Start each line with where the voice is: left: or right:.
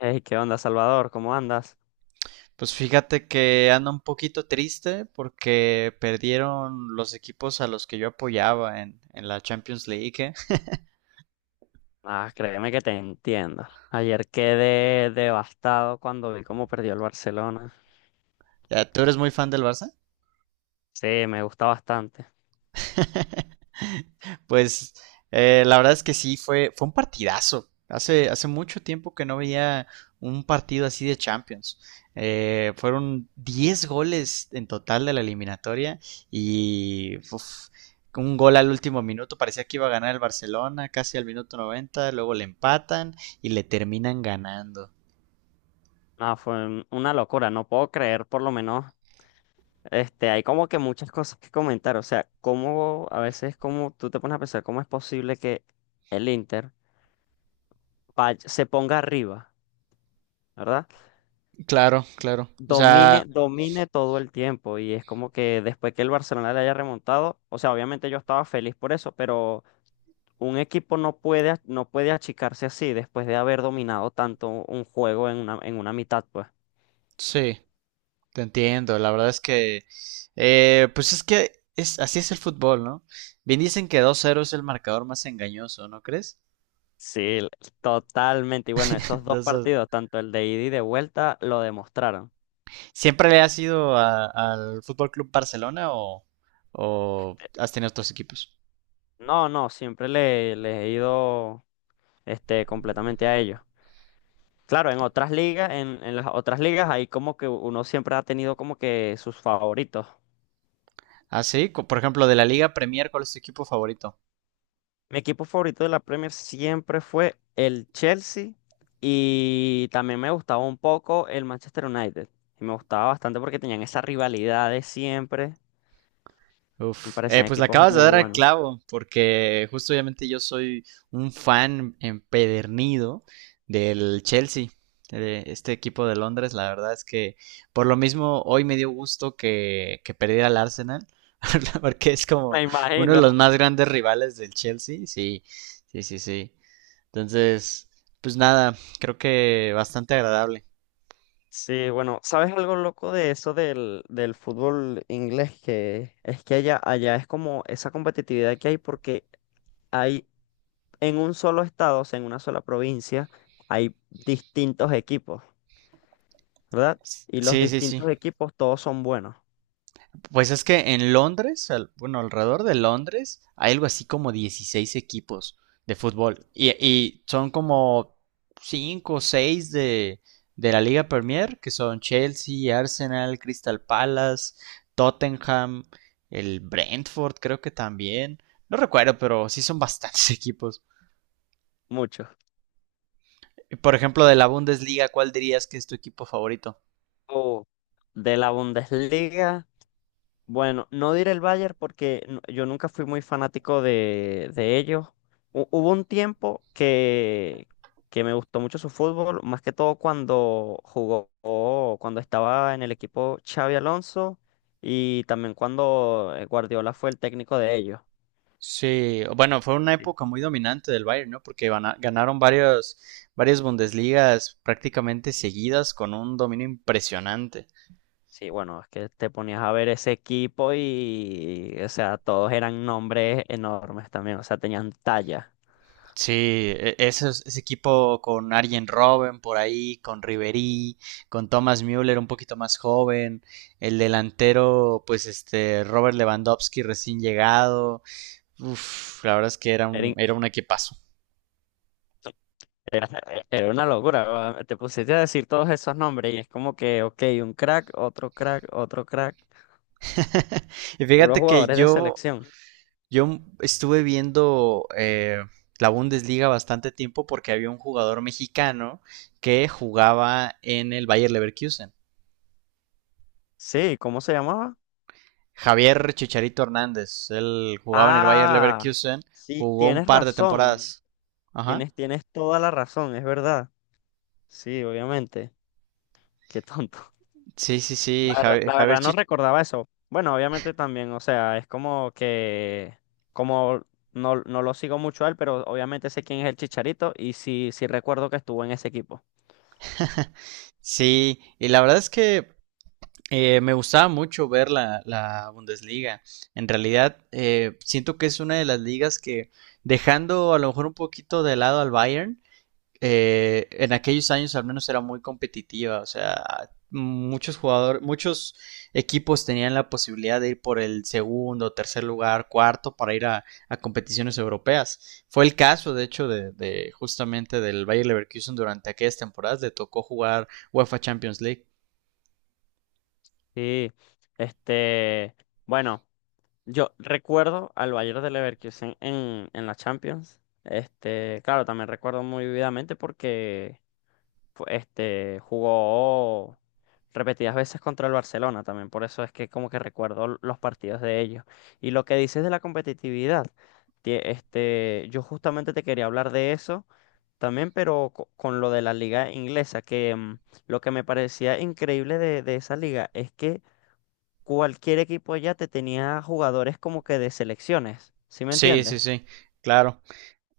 left: Hey, ¿qué onda, Salvador? ¿Cómo andas?
right: Pues fíjate que anda un poquito triste porque perdieron los equipos a los que yo apoyaba en la Champions League. ¿Eh?
left: Ah, créeme que te entiendo. Ayer quedé devastado cuando vi cómo perdió el Barcelona.
right: Ya, ¿tú eres muy fan del Barça?
left: Sí, me gusta bastante.
right: Pues la verdad es que sí, fue un partidazo. Hace mucho tiempo que no veía un partido así de Champions. Fueron 10 goles en total de la eliminatoria y uf, un gol al último minuto. Parecía que iba a ganar el Barcelona casi al minuto 90, luego le empatan y le terminan ganando.
left: No, fue una locura. No puedo creer, por lo menos, hay como que muchas cosas que comentar. O sea, cómo a veces como tú te pones a pensar cómo es posible que el Inter se ponga arriba, ¿verdad?
right: Claro, claro. O sea,
left: Domine todo el tiempo. Y es como que después que el Barcelona le haya remontado, o sea, obviamente yo estaba feliz por eso, pero un equipo no puede achicarse así después de haber dominado tanto un juego en una mitad, pues.
right: sí. Te entiendo, la verdad es que pues así es el fútbol, ¿no? Bien dicen que dos 0 es el marcador más engañoso, ¿no crees?
left: Sí, totalmente. Y bueno, esos dos
right: Entonces,
left: partidos, tanto el de ida y de vuelta, lo demostraron.
right: ¿siempre le has ido a- al Fútbol Club Barcelona o has tenido otros equipos?
left: No, no, siempre les he ido, este, completamente a ellos. Claro, en otras ligas, en las otras ligas, ahí como que uno siempre ha tenido como que sus favoritos.
right: Ah, sí, Co- por ejemplo, de la Liga Premier, ¿cuál es tu equipo favorito?
left: Mi equipo favorito de la Premier siempre fue el Chelsea, y también me gustaba un poco el Manchester United. Y me gustaba bastante porque tenían esa rivalidad de siempre. Me
right: Uf,
left: parecían
right: pues le
left: equipos
right: acabas de
left: muy
right: dar al
left: buenos.
right: clavo, porque justo obviamente yo soy un fan empedernido del Chelsea, de este equipo de Londres. La verdad es que por lo mismo hoy me dio gusto que perdiera el Arsenal, porque es como
left: Me
right: uno de
left: imagino.
right: los más grandes rivales del Chelsea. Sí, sí, sí, sí. Entonces, pues nada, creo que bastante agradable.
left: Sí, bueno, ¿sabes algo loco de eso del fútbol inglés? Que es que allá, allá es como esa competitividad que hay porque hay en un solo estado, o sea, en una sola provincia, hay distintos equipos, ¿verdad? Y los
right: Sí, sí, sí.
left: distintos equipos todos son buenos.
right: Pues es que en Londres, al- bueno, alrededor de Londres, hay algo así como 16 equipos de fútbol. Y son como 5 o 6 de la Liga Premier, que son Chelsea, Arsenal, Crystal Palace, Tottenham, el Brentford, creo que también. No recuerdo, pero sí son bastantes equipos.
left: Muchos.
right: Por ejemplo, de la Bundesliga, ¿cuál dirías que es tu equipo favorito?
left: O de la Bundesliga, bueno, no diré el Bayern porque yo nunca fui muy fanático de ellos. Hubo un tiempo que me gustó mucho su fútbol, más que todo cuando jugó, cuando estaba en el equipo Xavi Alonso y también cuando Guardiola fue el técnico de ellos.
right: Sí, bueno, fue una
left: Sí.
right: época muy dominante del Bayern, ¿no? Porque van a- ganaron varios, varias Bundesligas prácticamente seguidas con un dominio impresionante.
left: Sí, bueno, es que te ponías a ver ese equipo y, o sea, todos eran nombres enormes también, o sea, tenían talla.
right: Sí, e- ese, es- ese equipo con Arjen Robben por ahí, con Ribery, con Thomas Müller un poquito más joven, el delantero, pues este, Robert Lewandowski recién llegado. Uf, la verdad es que
left: Era in-
right: era un equipazo.
left: Era Era una locura, te pusiste a decir todos esos nombres y es como que, ok, un crack, otro crack, otro crack,
right: Y
left: puros
right: fíjate que
left: jugadores de
right: yo
left: selección.
right: yo estuve viendo la Bundesliga bastante tiempo porque había un jugador mexicano que jugaba en el Bayer Leverkusen.
left: Sí, ¿cómo se llamaba?
right: Javier Chicharito Hernández. Él jugaba en el Bayer
left: Ah,
right: Leverkusen.
left: sí,
right: Jugó un
left: tienes
right: par de
left: razón,
right: temporadas. Ajá.
left: tienes toda la razón, es verdad. Sí, obviamente, qué tonto.
right: Sí, sí, sí. Javi-
left: La
right: Javier,
left: verdad no
right: Chich-
left: recordaba eso. Bueno, obviamente también, o sea, es como que, como no, no lo sigo mucho a él, pero obviamente sé quién es el Chicharito y sí, sí recuerdo que estuvo en ese equipo.
right: Sí. Y la verdad es que me gustaba mucho ver la Bundesliga. En realidad, siento que es una de las ligas que, dejando a lo mejor un poquito de lado al Bayern, en aquellos años al menos era muy competitiva, o sea, muchos jugadores, muchos equipos tenían la posibilidad de ir por el segundo, tercer lugar, cuarto para ir a competiciones europeas. Fue el caso, de hecho, de justamente del Bayer Leverkusen durante aquellas temporadas, le tocó jugar UEFA Champions League.
left: Sí, este, bueno, yo recuerdo al Bayern de Leverkusen en la Champions. Este, claro, también recuerdo muy vividamente porque jugó repetidas veces contra el Barcelona también. Por eso es que como que recuerdo los partidos de ellos. Y lo que dices de la competitividad, yo justamente te quería hablar de eso también, pero con lo de la liga inglesa, que lo que me parecía increíble de esa liga es que cualquier equipo ya te tenía jugadores como que de selecciones, ¿sí me
right: Sí,
left: entiendes?
right: sí, sí, claro.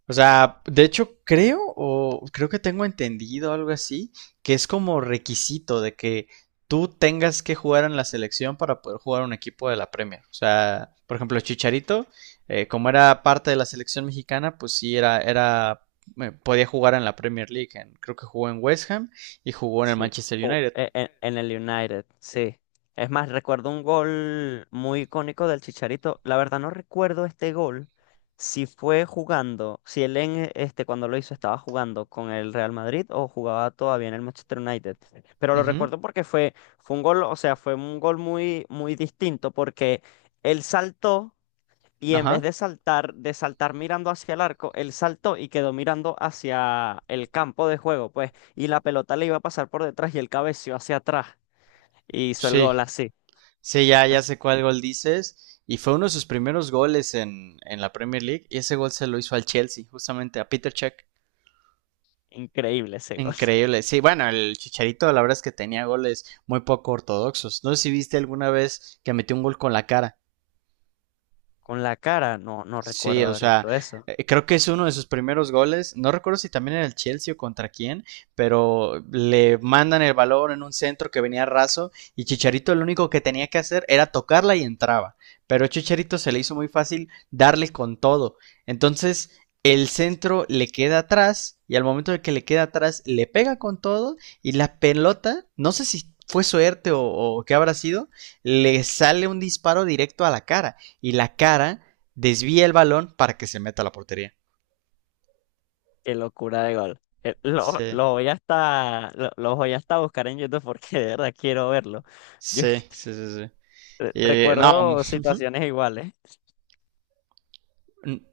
right: O sea, de hecho creo que tengo entendido algo así, que es como requisito de que tú tengas que jugar en la selección para poder jugar un equipo de la Premier. O sea, por ejemplo, Chicharito, como era parte de la selección mexicana, pues sí era era podía jugar en la Premier League. En- creo que jugó en West Ham y jugó en el
left: Sí,
right: Manchester United.
left: el United, sí. Es más, recuerdo un gol muy icónico del Chicharito. La verdad no recuerdo este gol, si fue jugando, si él en e, este cuando lo hizo estaba jugando con el Real Madrid o jugaba todavía en el Manchester United. Pero lo
right: Ujú.
left: recuerdo porque fue, fue un gol, o sea, fue un gol muy, muy distinto porque él saltó. Y en vez
right: Ajá.
left: de saltar mirando hacia el arco, él saltó y quedó mirando hacia el campo de juego, pues, y la pelota le iba a pasar por detrás y él cabeció hacia atrás y hizo el
right: Sí.
left: gol así.
right: Sí, ya, ya sé cuál gol dices. Y fue uno de sus primeros goles en la Premier League. Y ese gol se lo hizo al Chelsea, justamente a Peter Cech.
left: Increíble ese gol.
right: Increíble. Sí, bueno, el Chicharito, la verdad es que tenía goles muy poco ortodoxos. No sé si viste alguna vez que metió un gol con la cara.
left: Con la cara, no, no
right: Sí,
left: recuerdo
right: o
left: haber
right: sea,
left: visto eso.
right: creo que es uno de sus primeros goles. No recuerdo si también era el Chelsea o contra quién, pero le mandan el balón en un centro que venía raso y Chicharito lo único que tenía que hacer era tocarla y entraba. Pero a Chicharito se le hizo muy fácil darle con todo. Entonces, el centro le queda atrás y al momento de que le queda atrás le pega con todo y la pelota, no sé si fue suerte o qué habrá sido, le sale un disparo directo a la cara y la cara desvía el balón para que se meta a la portería.
left: Qué locura de gol.
right: Sí,
left: Lo voy hasta a buscar en YouTube porque de verdad quiero verlo. Yo
right: sí, sí, sí. Sí. No,
left: recuerdo situaciones iguales.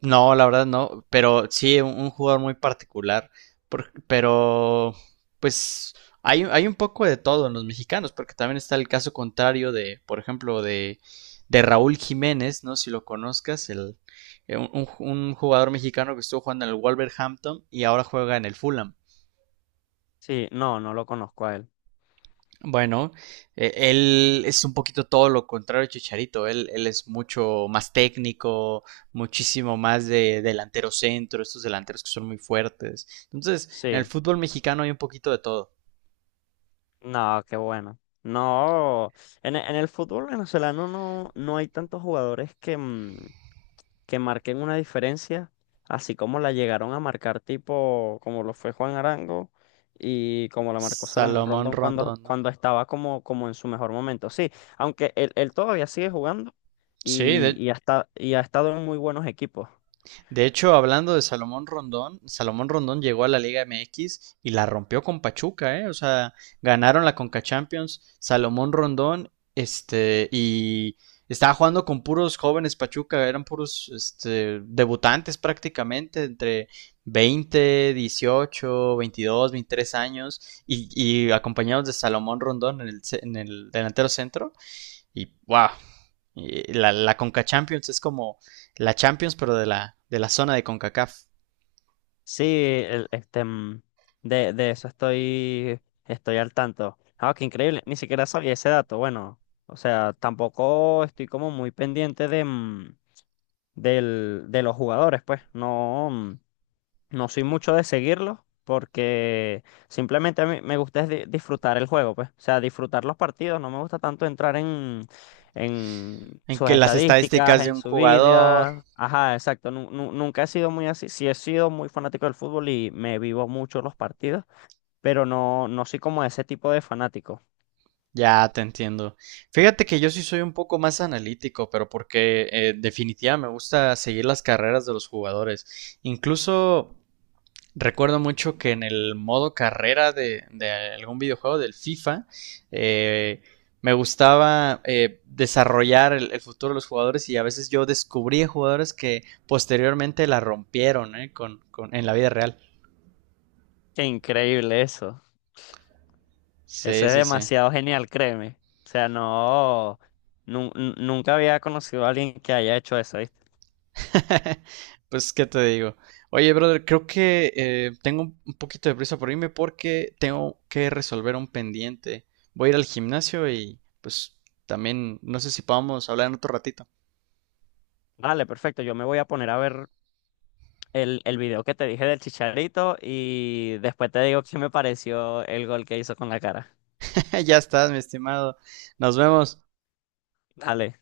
right: no, la verdad no, pero sí, un jugador muy particular, por- pero pues hay un poco de todo en los mexicanos, porque también está el caso contrario de, por ejemplo, de Raúl Jiménez, ¿no? Si lo conozcas, el, un jugador mexicano que estuvo jugando en el Wolverhampton y ahora juega en el Fulham.
left: Sí, no, no lo conozco a él.
right: Bueno, él es un poquito todo lo contrario a Chicharito. Él es mucho más técnico, muchísimo más de delantero centro, estos delanteros que son muy fuertes. Entonces, en el
left: Sí.
right: fútbol mexicano hay un poquito de todo.
left: No, qué bueno. No, en, en el fútbol venezolano no, no hay tantos jugadores que, que marquen una diferencia, así como la llegaron a marcar tipo como lo fue Juan Arango y como la marcó Salomón
right: Salomón
left: Rondón cuando,
right: Rondón, ¿no?
left: cuando estaba como, como en su mejor momento. Sí, aunque él todavía sigue jugando
right: Sí,
left: y, y ha estado en muy buenos equipos.
right: de hecho, hablando de Salomón Rondón, Salomón Rondón llegó a la Liga MX y la rompió con Pachuca, ¿eh? O sea, ganaron la Conca Champions, Salomón Rondón, este, y estaba jugando con puros jóvenes Pachuca, eran puros, este, debutantes prácticamente, entre 20, 18, 22, 23 años, y acompañados de Salomón Rondón en en el delantero centro. Y wow, la, la Conca Champions es como la Champions, pero de la zona de CONCACAF.
left: Sí, de eso estoy, estoy al tanto. Ah, qué increíble, ni siquiera sabía ese dato. Bueno, o sea, tampoco estoy como muy pendiente de, del, de los jugadores, pues. No, no soy mucho de seguirlos porque simplemente a mí me gusta es disfrutar el juego, pues. O sea, disfrutar los partidos. No me gusta tanto entrar en
right: En
left: sus
right: que las
left: estadísticas,
right: estadísticas de
left: en
right: un
left: su
right: jugador.
left: vida. Ajá, exacto. Nunca he sido muy así. Sí he sido muy fanático del fútbol y me vivo mucho los partidos, pero no, no soy como ese tipo de fanático.
right: Ya te entiendo. Fíjate que yo sí soy un poco más analítico, pero porque definitivamente me gusta seguir las carreras de los jugadores. Incluso recuerdo mucho que en el modo carrera de algún videojuego del FIFA, eh, me gustaba desarrollar futuro de los jugadores y a veces yo descubría jugadores que posteriormente la rompieron, ¿eh?, en la vida real.
left: Qué increíble eso. Eso
right: Sí,
left: es
right: sí, sí.
left: demasiado genial, créeme. O sea, no, nunca había conocido a alguien que haya hecho eso, ¿viste?
right: Pues, ¿qué te digo? Oye, brother, creo que tengo un poquito de prisa por irme porque tengo que resolver un pendiente. Voy a ir al gimnasio y pues también no sé si podamos hablar en otro ratito.
left: Vale, perfecto. Yo me voy a poner a ver el video que te dije del Chicharito y después te digo qué me pareció el gol que hizo con la cara.
right: Ya estás, mi estimado. Nos vemos.
left: Dale.